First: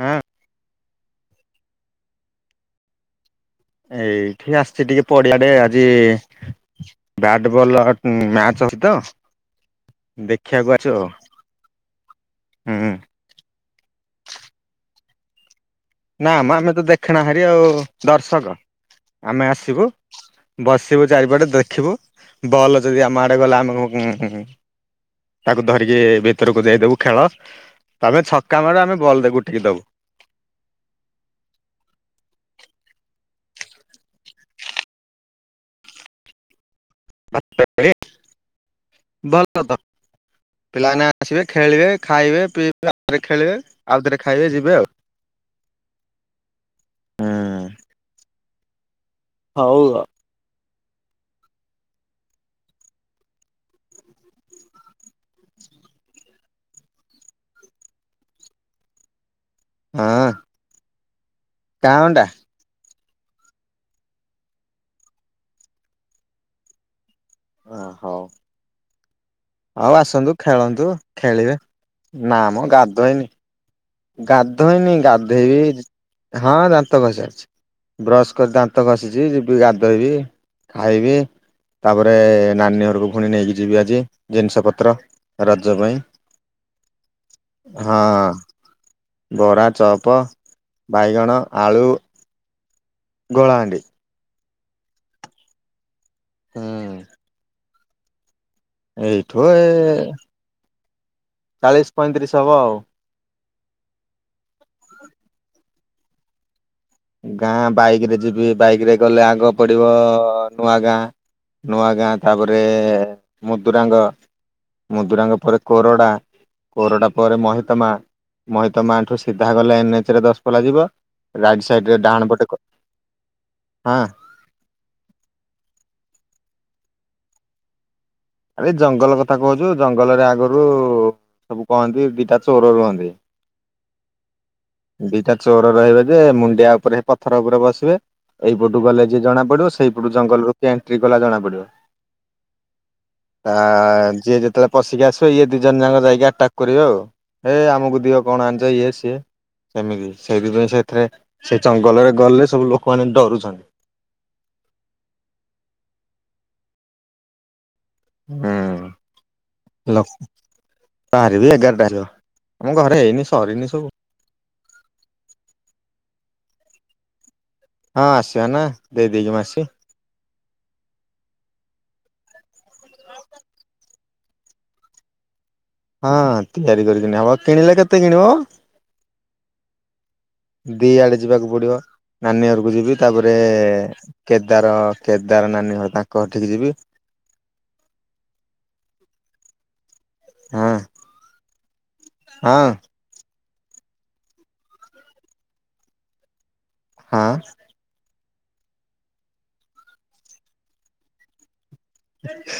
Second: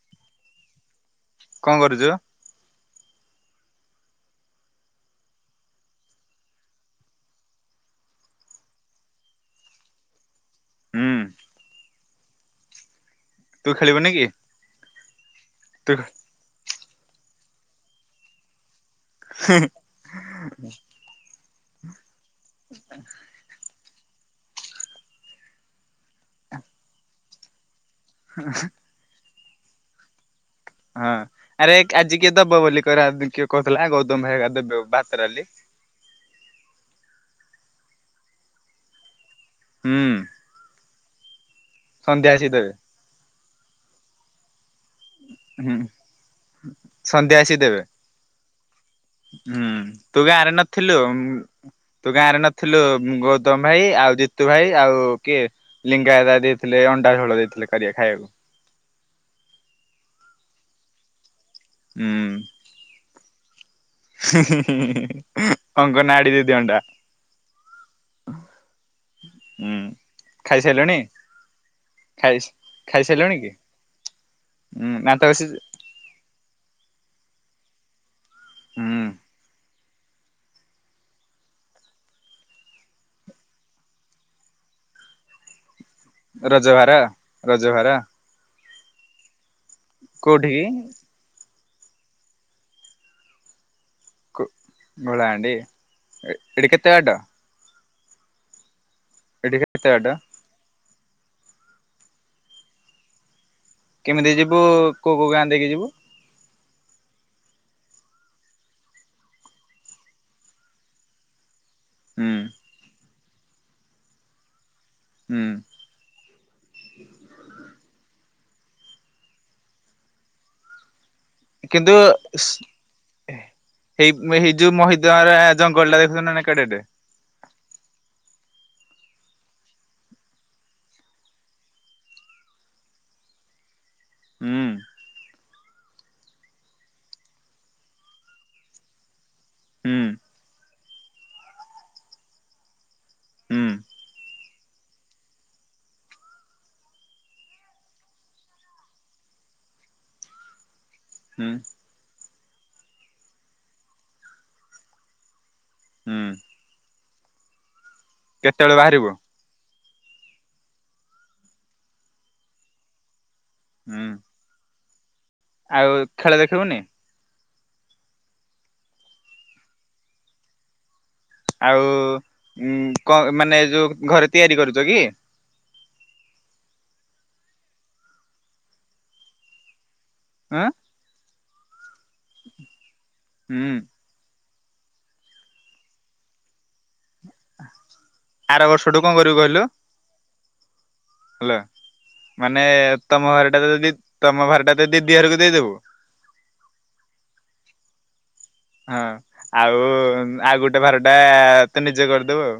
ହଁ। କଁ କରୁଚୁ? ଏଇଠି ଆସିଚି ଟିକେ ପଡିଆଡେ ଆଜି ବ୍ୟାଟବଲ ମ୍ୟାଚ ଅଛି ତ ଦେଖିଆକୁ ଆଇଚୁ ଆଉ ହୁଁ ହୁଁ। ତୁ ଖେଳିବୁନି କି? ତୁ ନା ମ ଆମେ ତ ଦେଖଣାହା ରି ଆଉ ଦର୍ଶକ। ଆମେ ଆସିବୁ ବସିବୁ ଚାରିପଟେ ଦେଖିବୁ ବଲ ଯଦି ଆମ ଆଡେ ଗଲା ଆମେ ଉଁ ଉଁ ତାକୁ ଧରିକି ଭିତୁରୁକୁ ଦେଇଦବୁ ଖେଳ ତମେ ଛକା ମାର ଆମେ ବଲ। [unintelligible] [unintelligible] ଦବୁ। ହଁ ଆରେ ଆଜି କିଏ ଦବ ବୋଲି କଇଲା କିଏ କହୁଥିଲା ଗୌତମ ଭାଇ ଘରିକା ଦେବେ ଭାତ, ଡାଲି [unintelligible] [unintelligible] ହୁଁ ପିଲାମାନେ ଆସିବେ ଖେଳିବେ, ସନ୍ଧ୍ୟା ଖାଇବେ, ଆସିକି ଦେବେ। ପିଇବେ [unintelligible] ଖେଳିବେ ଆଉଥରେ ଖାଇବେ ଯିବେ ଆଉ। ହୁଁ ସନ୍ଧ୍ୟା ଆସି ଦେବେ। ହୁଁ ତୁ ବି ଆରେ ନା ଥିଲୁ ତୁ ଗାଁରେ ନଥିଲୁ ଗୌତମ ଭାଇ ଆଉ ଜିତୁ ଭାଇ ଆଉ କିଏ ଲିଙ୍ଗାଦାଦା ଦେଇଥିଲେ ଅଣ୍ଡା ଝୋଳ ଦେଇଥିଲେ କରିଆ ଖାୟାକୁ। ହଁ। କାଉଣ୍ଟା ହୁଁ। ଅଙ୍ଗନ ଆଡି ଦିଦି ଅଣ୍ଡା। ଓ ହଉ। ହୁଁ ଆଉ ଆସନ୍ତୁ ଖେଳନ୍ତୁ ଖାଇସାରିଲୁଣି? ଖେଳିବେ ଖାଇ ନାମ ଗାଧୋଇନି। ଖାଇସାରିଲୁଣି କି? ହୁଁ ଗାଧୋଇନି ଦାନ୍ତ ଘଷି ଗାଧୋଇବି। ହଁ ଦାନ୍ତ ଘଷି ସାରିଛି। ବ୍ରସ କ ଦାନ୍ତ ହୁଁ ଘସିିଛି ଯିବି ଗ ଦେବି ଖାଇବି, ତାପରେ ନାନୀ ଘରକୁ ପୁଣି ନେଇକି ଯିବି ଆଜି ଜିନିଷ ପତ୍ର ରଜ ପାଇଁ। ରଜଭାର ରଜଭାର? ହଁ ବରା, ଚପ, କୋଉଠିକି? ବାଇଗଣ। ଆଳୁ। ଗୋଳହାଣ୍ଡି। କ ଗଡ଼ ହାଣ୍ଡି? ଏ ଏଠୁ କେତେ ହୁଁ ବାଟ? ଏଇଠୁ ଏଠି ଏ କେତେ ବାଟ? ଚାଳିଶ ପଇଁତିରିଶ ହବ ଆଉ। କେମିତି ଯିବୁ କୋଉ କୋଉ ଗାଁ ଦେଇକି ଯିବୁ? ଗାଁ ବାଇକ ରେ ଯିବି। ବାଇକରେ ଗଲେ ଆଗ ପଡିବ ନୂଆ ଗାଁ। ନୂଆ ଗାଁ ହୁଁ ତାପରେ। ମୁଦୁରାଙ୍ଗ। ମଦୁରାଙ୍ଗ ହୁଁ ପରେ କୋରଡ଼ା। କୋରଡ଼ା ପରେ ମହିତମା। ମହିତମା ଠୁ ସିଧା ଗଲେ ଏନ୍ ଏଚ ରେ ଦଶ ପଲା ଯିବ। ସାଇଡ କିନ୍ତୁ ରେ ଡାହାଣ ପଟେ ହଁ ସେ ଏଇ ଏଇ ଯୋଉ ମହିଦରଗା ଜଙ୍ଗଲ ଟା ଦେଖୁଚନ୍ତି ନା କେଡେଟେ? ଆରେ ଜଙ୍ଗଲ କଥା କହୁଚୁ, ଜଙ୍ଗଲରେ ଆଗରୁ ସବୁ କହନ୍ତି ଦିଟା ଚୋର ରୁହନ୍ତି। ହୁଁ ଦିଟା ଚୋର ରହିବେ ଯେ ମୁଣ୍ଡିଆ ଉପରେ ପଥର ଉପରେ ବସିବେ। ଏଇପଟୁ ଗଲେ ଯି ଜଣା ପଡ଼ିବ ହୁଁ ସେଇପଟୁ ଜଙ୍ଗଲରୁ କେ ଏମଣ୍ଟ୍ରି କଲା ଜଣା ପଡିବ। ତା ହୁଁ ଯିଏ ଯେତେବେଳେ ପଶିକି ଆସିବ ଇଏ ଦି ଜଣ ଯାକ ଯାଇକି ଆଟାକ୍ କରିବେ ଆଉ । ହେ ଆମକୁ ଦିଅ କଣ ଆଣିଚ ଇଏ ସିଏ। ସେମିତି ସେଇଥି ପାଇଁ ସେ ଥୀରେ ହୁଁ ସେ ଜଙ୍ଗଲରେ ଗଲେ ସବୁ ଲୋକମାନେ ଡରୁଚନ୍ତି। ହୁଁ। କେତେବେଳେ ବାହାରିବ? ହେଲୋ ବାହାରିବି ଏଗାରଟା ର ମୁଁ ଘରେ ଏଇନୁ ଶୋ ସରିନି ସବୁ? ହୁଁ ଆଉ ଖେଳ ଦେଖିବୁନି? ହଁ ଆସିବା ନା ଦେଇ ଦେଇକି ମୁଁ ଆସେ । ଆଉ ଉଁ କଣ? ମାନେ ଏ ଯୋଉ ଘରେ ତିଆରି କରୁଚ କି? ହଁ ତିଆରି କରିବିନି ହବ। କିଣିଲେ କେତେ କିଣିବ? ହଁ ଦିଆଡେ ଯିବାକୁ ପଡିବ। ନାନୀ ଘରୁକୁ ଯିବି। ତାପରେ ହୁଁ କେବ୍ ତାର କେଦାର ନାନୀ ହ ତାଙ୍କ ଘରଠିକି ଯିବି। ଆର ବର୍ଷଠୁ କଣ କରିବୁ କହିଲୁ? ହୁଁ। ହେଲା। ମାନେ ତମ ଘରେ? ତାଲେ ଯଦି ତମ ଭାର ଟା ତ ଦିଦି ଘରକୁ ଦେଇଦବୁ? ହଁ। ହଁ ଆଉ ଆଉ ଗୋଟେ ଭାରଟା ତୁ ନିଜେ କରିଦବୁ ଆଉ।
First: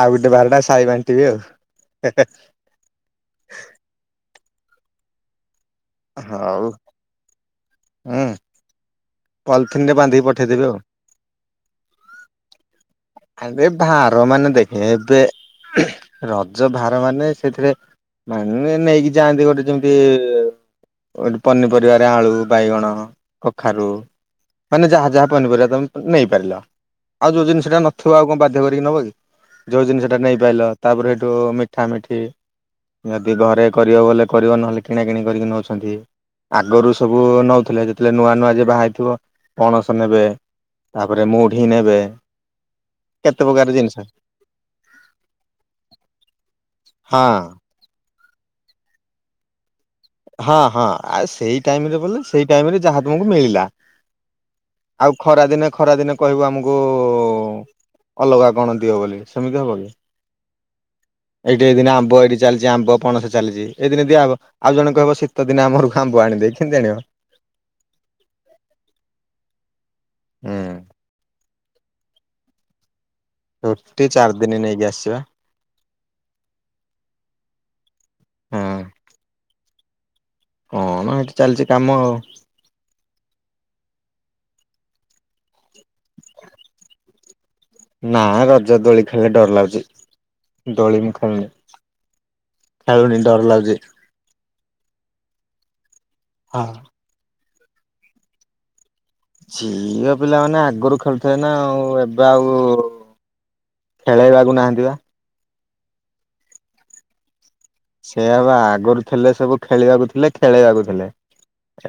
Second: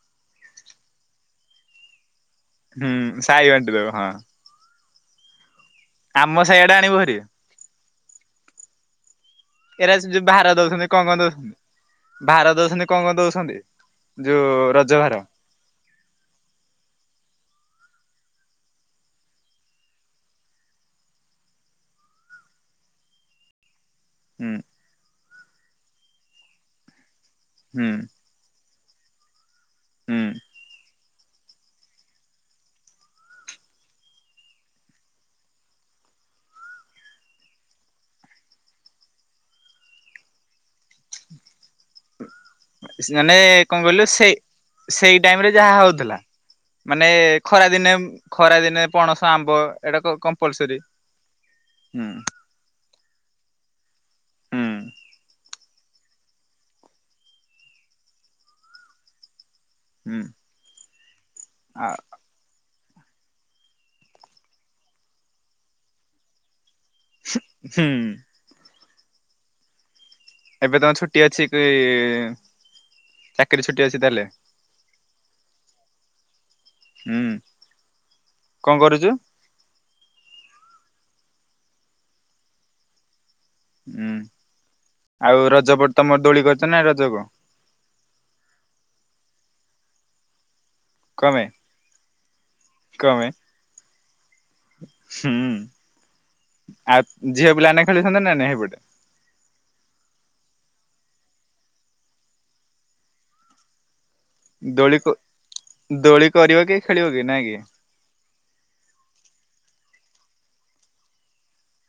ଆଉ ଗୋଟେ ଭାରଟା ସାହି ବାଣ୍ଟିବେ ଆଉ। ହୁଁ ସାଇ ବାଣ୍ଟି ଦେବେ ହଁ। ଆମ ହଉ ସାଇଆଡ଼େ ଆଣିବୁ ଭାରି। ପଲଥିନ୍ ଏରା ରେ ଯୋଉ ବାନ୍ଧିକି ଭାର ପଠେଇଦେବି ଆଉ। ଦଉଛନ୍ତି କଣ କଣ ଦଉଛନ୍ତି ଭାର ଦଉଛନ୍ତି କଣ କଣ ଦଉଛନ୍ତି ଆବେ ଭାର ଯୋଉ ମାନେ ଦେଖେ ରଜ ଭାର। ଏବେ ରଜ ଭାର ମାନେ ସେଥିରେ ମାନେ ନେଇକି ଯାଆନ୍ତି ଗୋଟେ ଯେମିତି ଗୋଟେ ପନିପରିବାରେ ଆଳୁ ବାଇଗଣ କଖାରୁ ହୁଁ ମାନେ ଯାହା ଯାହା ପନିପରିବା ତମେ ନେଇପାରିଲ। ଆଉ ଯୋ ଜିନିଷଟା ହୁଁ ନଥିବ ଆଉ କଣ ବାଧ୍ୟ କରି କି ନବ କି? ଯୋଉ ଜିନିଷଟା ହୁଁ ନେଇ ପାଇଲ। ତାପରେ ତୋ ମିଠା ମିଠି ଯଦି ଘରେ କରିବ ବଲେ କରିବ ନହେଲେ କିଣା କିିଣି କରିକି ନଉଛନ୍ତି। ଆଗରୁ ସବୁ ନଉଥିଲେ ଯେତେବେଳେ ନୂଆ ନୂଆ ଯେ ବାହା ହେଇ ଥିବ। ପଣସ ନେବେ ତାପରେ ମୁଢ୍ ମାନେ ପ୍ରକାର କଣ ଜିନିଷ କହିଲୁ ସେଇ ସେଇ ଟାଇମରେ ଯାହା ହଉଥିଲା। ମାନେ ହଁ ଖରାଦିନେମ୍ ଖରାଦିନେ ପଣସ ଆମ୍ବ। ଏଇଟା ହଁ କମ୍ପଲସରୀ। ହଁ ଆଉ ସେଇ ଟାଇମରେ ହୁଁ ବୋଲେ ସେଇ ଟାଇମରେ ଯାହା ତମକୁ ମିଳିଲା ହୁଁ ଆଉ ଖରାଦିନେ ଖରାଦିନେ କହିବୁ ଆମକୁ ଅଲଗା କଣ ଦିଅ ବୋଲି ସେମିତି ହବ କି? ହୁଁ ଏଇଠି ଏ ଆ ଦିନେ ଆମ୍ବ ।ଏଇଠି ଚାଲିଛି ଆମ୍ବ ପଣସ ଚାଲିଛି ଏଇ ଦିନେ ଦିଆହବ। ଆଉ ଜଣକହିବ ଶୀତଦିନେ ଆମଘରକୁ ଆମ୍ବ ଆଣି ଦେ। ହୁଁ। ଏବେ ତମର ହୁଁ। ଛୁଟି ଅଛି। ସେ ଚାକିରିୀ ଛୁଟି ଅଛି ତାହେଲେ? ଚାରି ଦିନ ନେଇକି ଆସିବା କଣ ଏଇଠି ଚାଲିଛି କାମ ଆଉ? ହୁଁ ଆଉ ରଜ ପ ନା ରଜ ଦୋଳି ଖେଳିଲେ ଡର ଲାଗୁଛି। ଦୋଳି ମୁ କମେ ଖେଳୁନି ଖେଳୁନି କମେ ଡର ଲାଗୁଛି। ହୁଁ। ହଁ ଆ ଝି ଝିଅ ପିଲାମାନେ ଆଗରୁ ଖେଳୁଥିଲେ ନା ଆଉ ଏବେ ଆଉ ଖେଳେଇବାକୁ ନାହାଁନ୍ତି ବା। ଦୋଳି କ ଦୋଳି କରିବ କି ଖେଳିବ କି ନାଇଁ କି। ସେୟା ବା ଆଗରୁ ଥିଲେ ସବୁ ଖେଳିବାକୁ ଥିଲେ ଖେଳେଇବାକୁ ଥିଲେ।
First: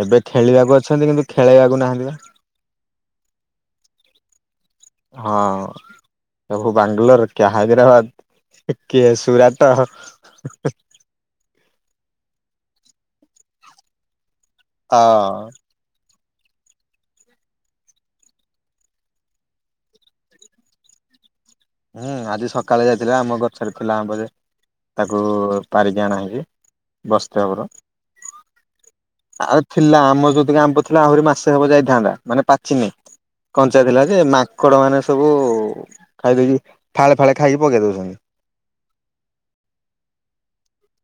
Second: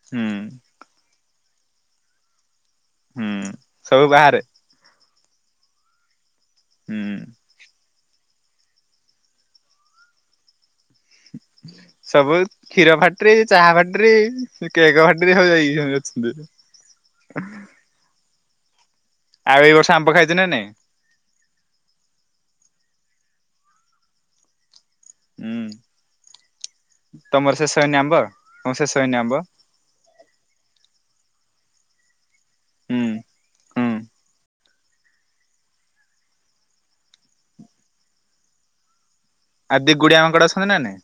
ଏବେ ହୁଁ ଖେଳିବାକୁ ଅଛନ୍ତି କିନ୍ତୁ। ଖେଳେଇବାକୁ ନାହାଁନ୍ତି ବା। ହୁଁ ସବୁ ବାହାରେ। ହଁ। ସବୁ ହୁଁ ବାଙ୍ଗାଲୋର କିଏ ହାଇଦ୍ରାବାଦ। କିଏ ସୁୁରାଟ। ସବୁ କ୍ଷୀର ଫ୍ୟାକ୍ଟରୀ ଚାହା ଫ୍ୟାକ୍ଟରୀ। ସେ ଅ କେକ ଫ୍ୟାକ୍ଟରୀ ସବୁ ଯାଇଛନ୍ତି। [unintelligible] ଦେ। ଆଉ ଏଇ ବର୍ଷ ଆମ୍ବ ଖାଇଚ ନା ନାଇ। ହୁଁ ଆଜି ସକାଳେ ଯାଇଥିଲା ଆମ ଗଛରେ ଥିଲା ଆମ୍ୱ ଯେ। ତାକୁ ହୁଁ ପାରିକି ଆଣା ହୁଏ ତମର ବସ୍ତେଭର ଶେଷ ହେଇନି ଆମ୍ବ ତମ ଶେଷ ହେଇନି ଆମ୍ବ ଆଉ ଥିଲା ଆମର ଯେତିକି ଆମ୍ୱ ଥିଲା ଆହୁରି ମା ମାସେ ହବ ଯାଇଥାନ୍ତା। ମାନେ ପାଚିନି ହୁଁ କଞ୍ଚା ହୁଁ ଥିଲା ଯେ ମା। ମାଙ୍କଡ଼ ମାନେ ସବୁ ଖାଇଦେଇକି। ଫାଳେ ଫାଳେ ଖାଇକି ପକେଇ ଦଉଛନ୍ତି। ଆର୍ ଦି ଗୁଡିଆ ମାଙ୍କଡ଼ ଅଛନ୍ତି ନା ନାଇଁ।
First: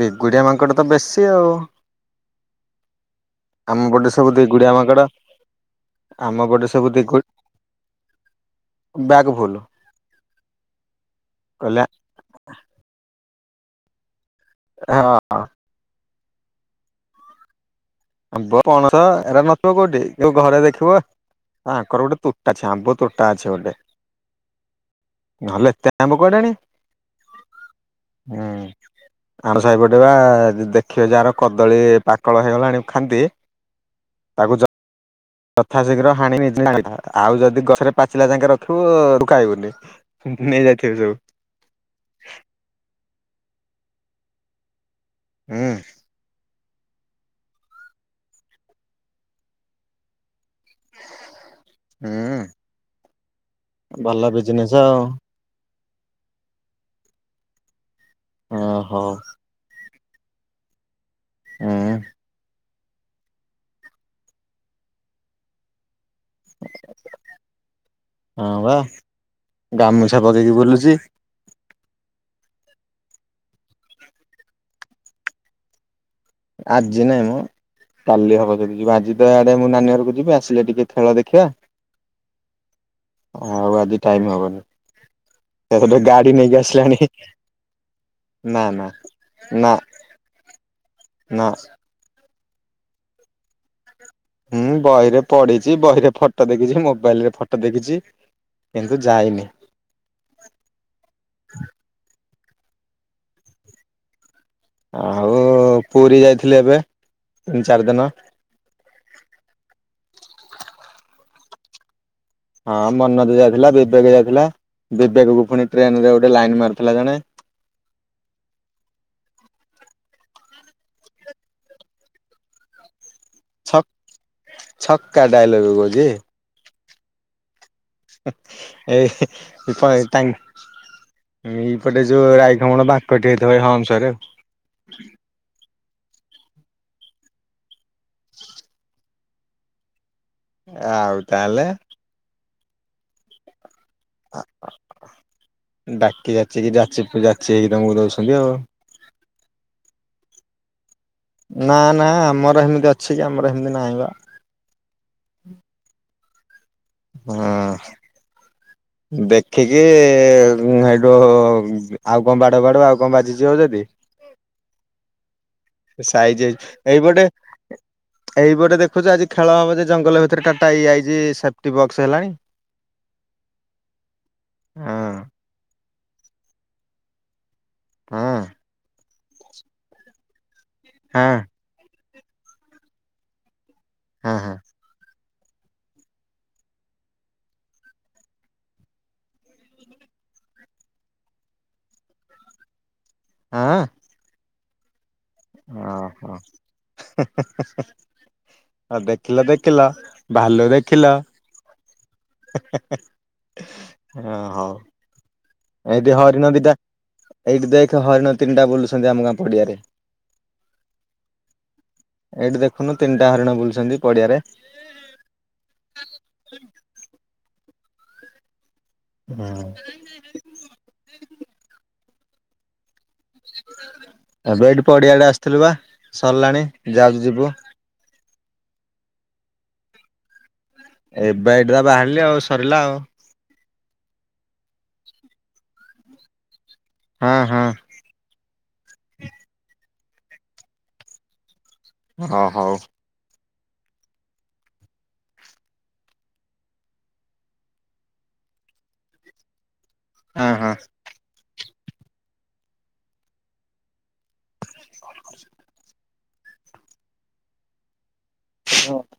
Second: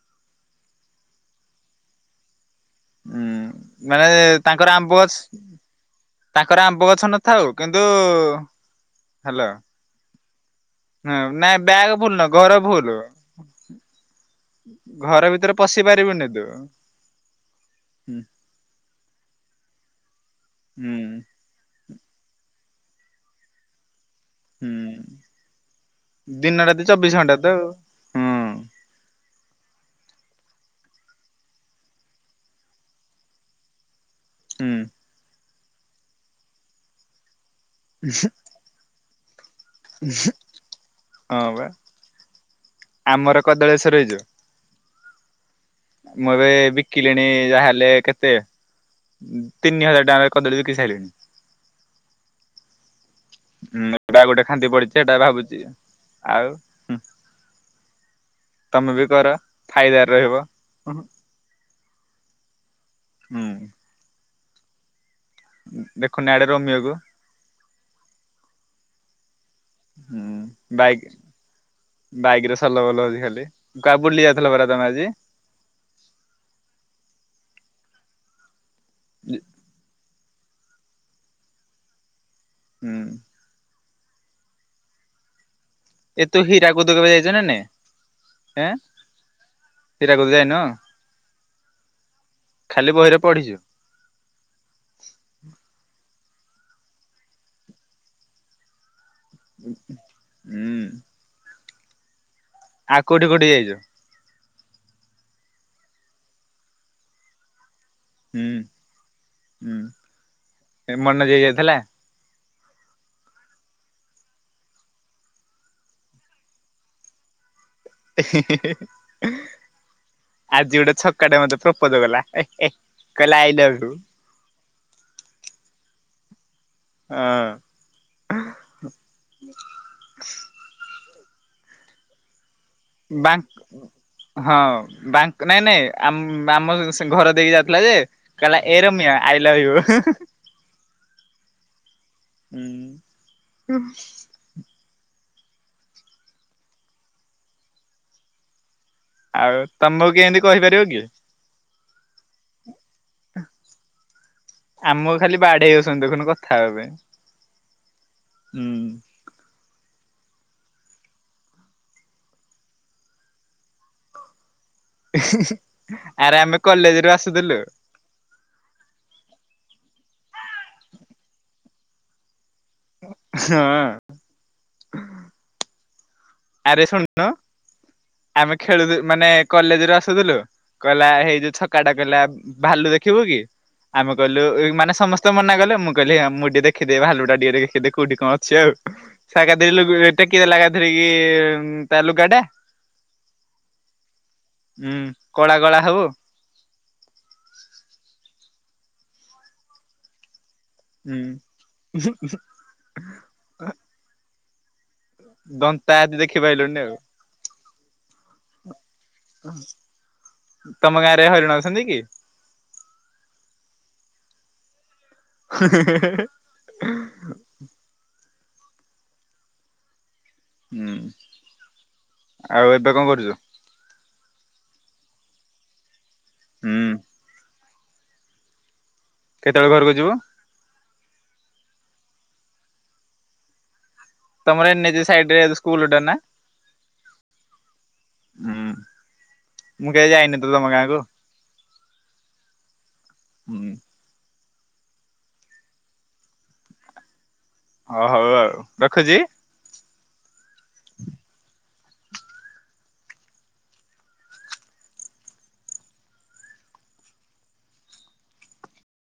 ଦି ଗୁଡିଆ ମାଙ୍କଡ ତ ବେଶୀ ଆଉ। ଉୁଁ ଆମ ମାନେ ପଟେ ସବୁ ଦିଗୁଡିଆ ତାଙ୍କର ଆମ୍ବ ମାଙ୍କଡ। ଗ ଆମ ପଟେ ତାଙ୍କର ସବୁ ଆମ୍ବ ଗଛ ଦିଗୁ ନଥାଉ କିନ୍ତୁ ବ୍ୟାଗ ହାଲୋ। ଫୁଲ। ହଁ ନାଇଁ କହିଲେ ବ୍ୟାଗ ଫୁଲ ନୁହ ଘର ଫୁଲୁ। [inaudible] ଘର ଭିତରେ ପଶି ପାରିବୁନି। ଦେ। ଆମ୍ୱ, ପଣସ ଏରା ନଥିବ କୋଉଠି ଯୋଉ ଘରେ ହୁଁ ଦେଖିବ ଆଙ୍କର ଗୋଟେ ତୁଟା। ଛା ଆମ୍ବ ତୋଟା ଅଛି ଗୋଟେ। ହୁଁ ନହେଲେ ଏତେ କୁଆଡେ ଆଣିବେ? ଦିନ ରାତି ଚବିଶ ଘଣ୍ଟା ତ ଆଉ। ହୁଁ ଆମ ସାହିପ ବା ଦେଖିବ ଯାହାର କଦଳୀ ପାକଳ ହେଇଗଲାଣି। ଖାନ୍ଦେ। ହୁଁ। ତଥାଶୀଘ୍ର ହାଣି ନେ [inaudible] ଆଉ ଯଦି ଗଛରେ ପାଚିଲା ଜାଙ୍କେ ରଖିବୁ ପାଇବୁନି ନେ-ନେଇ ଯାଇଥିବେ ସବୁ। ହଁ ବା ଆମର କଦଳେଶ୍ଵର ହେଇଯ ହୁଁ ମୁଁ ଏବେ। କିଲିଣି ଯାହାହେଲେ ବି କେତେ ତିନି ହଜାର ଟଙ୍କାର କଦଳୀ ବିକି ସାଇଲିଣିି। ହୁଁ ହଁ ଏଟା ଭଲ ଗୋଟେ ଖାନ୍ଦି ବିଜନେସ ଆଉ ପଡିଚି, ଏଇଟା ଭାବୁଚି। ଆଉ? ହୁଁ। ତମେ ଓହୋ ବି କର। ଫାଇଦାର ରହିବ। ହଁ। ହୁଁ। [inaudible] ଦେଖୁନ ଆଡେ ରୋମିଅକୁ ହଁ ବା ଗାମୁଛା ପକେଇକି ବୁଲୁଚି। ଭଲ ଭଲ ଆଜି ଖାଲି କା ବୁଲି ଯାଉଥିଲ ପରା ତମେ ଆଜି? ଆଜି ନାଇଁ ମ କାଲି ହବ ଯଦି। ଯ ଆଜି ତ ଆଡେ ମୁଁ ନାନୀ ଘରକୁ ଯିବି ଆସିଲେ ଟିକେ ଖେଳ ଦେଖିବା। ହୁଁ। ଟାଇମ୍ ହେବ ନି। ସେତବେ ଏ ଗାଡି ତୁ ନେଇକି ହୀରାକୁଦ କେବେ ଆସିଲାଣି ଯାଇଛୁ ନା ନାଇଁ? ନା ଏଁ ନା ନା ହୀରାକୁଦ ଯାଇନୁ ନା। ଖାଲି ବହିରେ ପଢିଛୁ। ହୁଁ ବହିରେ ପଡିିଚି ବହିରେ ଫ ଫଟୋ ଦେଖିଛି ମୋବାଇଲ ରେ ଫଟୋ ଦେଖିଛି। ନ୍ତୁ ଯାଇନି ହୁଁ। ଆଉ କୋଉଠି କୋଉଠି ଯାଇଛୁ? ଆଉ ପୁରୀ ଯାଇଥିଲି ଏବେ ଚାରି ଦିନ ହୁଁ ହୁଁ ଏ ମର ନା ଜାଇ ଲେ ହଁ ମନୋଜ ଯାଇଥିଲା ବିବେକ ଯାଇଥିଲା ବିବେକକୁ ପୁଣି ଟ୍ରେନ ରେ ଗୋଟେ ଲାଇନ ମାରିଥିଲା ଜଣେ। ଆଜି ଗୋଟେ ଛକାଟେ ମତେ ପ୍ରପୋଜ କଲା। କହିଲା ଆଇ ଲଭ୍ ୟୁ ଛକ୍ ଛକ୍କା ଟା ଆଇ ଲଭ ୟୁ କହୁଚି। ହଁ। ଏଇ ମୁ [unintelligible] ଏଇ ପଟେ ଯୋଉ ରାଇଖମଣ ବାଙ୍କଟି ବ ହେଇଥିବ ଏଇ ହମ୍ପସରେ ହଁ ବ୍ୟାଙ୍କ ନାଇଁ ନାଇଁ ଆ ଆମ ଘର ଦେଇକି ଯାଉଥିଲା ଯେ କଲା ଏ ରମ୍ୟ ଆଇ ଲଭ ୟୁ ଆଉ ତାହେଲେ ହୁଁ। ଡାକି ଯାଛି କି ଯାଚି ଯାଚି ହେଇକି ତମକୁ ଦଉଛନ୍ତି ଆଉ। ଆଉ ତମକୁ କିଏ ଏମିତି କହିପାରିବ କି? ନା ନା ଆମର ଏମିତି ଅଛି କି ଆମର ଏମିତି ନାହିଁ ବା। ଆମକୁ ଖାଲି ବାଡେଇ ହଉଛନ୍ତି ଦେଖୁନୁ କଥା ହେବା ପାଇଁ। ହୁଁ ହଁ ଦେଖିକି ସେ ସେଠୁ ଆଉ କଣ ବାଡ଼ଉ ବାଡ଼ଉ ଆଉ କଣ ବାଜି ଜିବ ଯଦି [inaudible] ଆରେ ସାଇଜ ଆମେ କଲେଜରୁ ଏଇପଟେ ଆସୁଥିଲୁ ଏଇପଟେ ଦେଖୁଛୁ ଆଜି ଖେଳ ହବ ଯେ ଜଙ୍ଗ ଭିତରେ କାଟା ହେଇଯାଇଛି। ଟିବକ୍ସ ହେଲାଣି। ହଁ। ହଁ ଆରେ ଶୁଣୁନୁ ହଁ ଆମେ ଖେଳୁ ମାନେ କଲେଜ ରୁ ଆସୁଥିଲୁ କହିଲା ହଁ ହେଇଯୋଉ ଛକାଟା କହିଲା ଭାଲୁ ଦେଖିବୁ କି? ଆମେ ହଁ କହିଲୁ ହଁ ମାନେ ସମ ମନା କଲେ ମୁଁ କହିଲି ମୁଁ ଟିକେ ଦେଖିଦିଏ ଭାଲୁ ଟା ଟିକେ ଦେଖିଦିଏ କୋଉଠି କଣ ଅଛି ଆଉ ସା ଏକାଥରେ ଟେକି ଦେଲା ଏକାଥରେକେ। ଇଏ ତା ଲୁଗାଟା। ଆଁ ଉଁ ଓ ହୋ। ହେ-ହେ-ହେ ହ ଦେଖିଲ ଦେଖିଲ ଭାଲୁ ଦେଖିଲ ହୁଁ ହେ-ହେ-ହେ ହଁ ହଁ ଦନ୍ତା ଏଇଠି ଆଦି ଦେଖି ହରିଣ ଦିଟା ପାଇଲୁନି ଆଉ। ଏଇଠି ଦେଖେ ହରିଣ ତିନିଟା ବୁଲୁଛନ୍ତି ଆମ ଗାଁ ପଡିଆରେ ତମ ଗାଁରେ ହରିଣ ଅଛନ୍ତି କି? ଏଇଠି ଦେଖୁନୁ ତିନିଟା ହରିଣ ବୁଲୁଛନ୍ତି ପଡିଆରେ। [inaudible] ହଁ ହୁଁ ଆଉ ଏବେ କଣ [unintelligible] ଏବେ ଏଠି ପଡିଆଡେ ଆସିଥିଲୁ ବା ସରିଲାଣି ହୁଁ ଯାଉଛୁ ଯିବୁ। କେତେବେଳେ ଘରକୁ ଯିବୁ? ଏବେ ଏଠି ବା ବାହାରିଲି ଆଉ ସରିଲା ଆଉ ତମର ଏନ୍ ଏଚ୍ ସାଇଡ ରେ ସ୍କୁଲଟା ନା? ହଁ ହଁ ହୁଁ ମୁଁ କେବେ ଯାଇନି ତୁ ତମ ଗାଁକୁ। ହ ହଉ। ହୁଁ ଓ ହଉ ଆଉ ରଖୁଛି। ହଁ ହଁ [inaudible]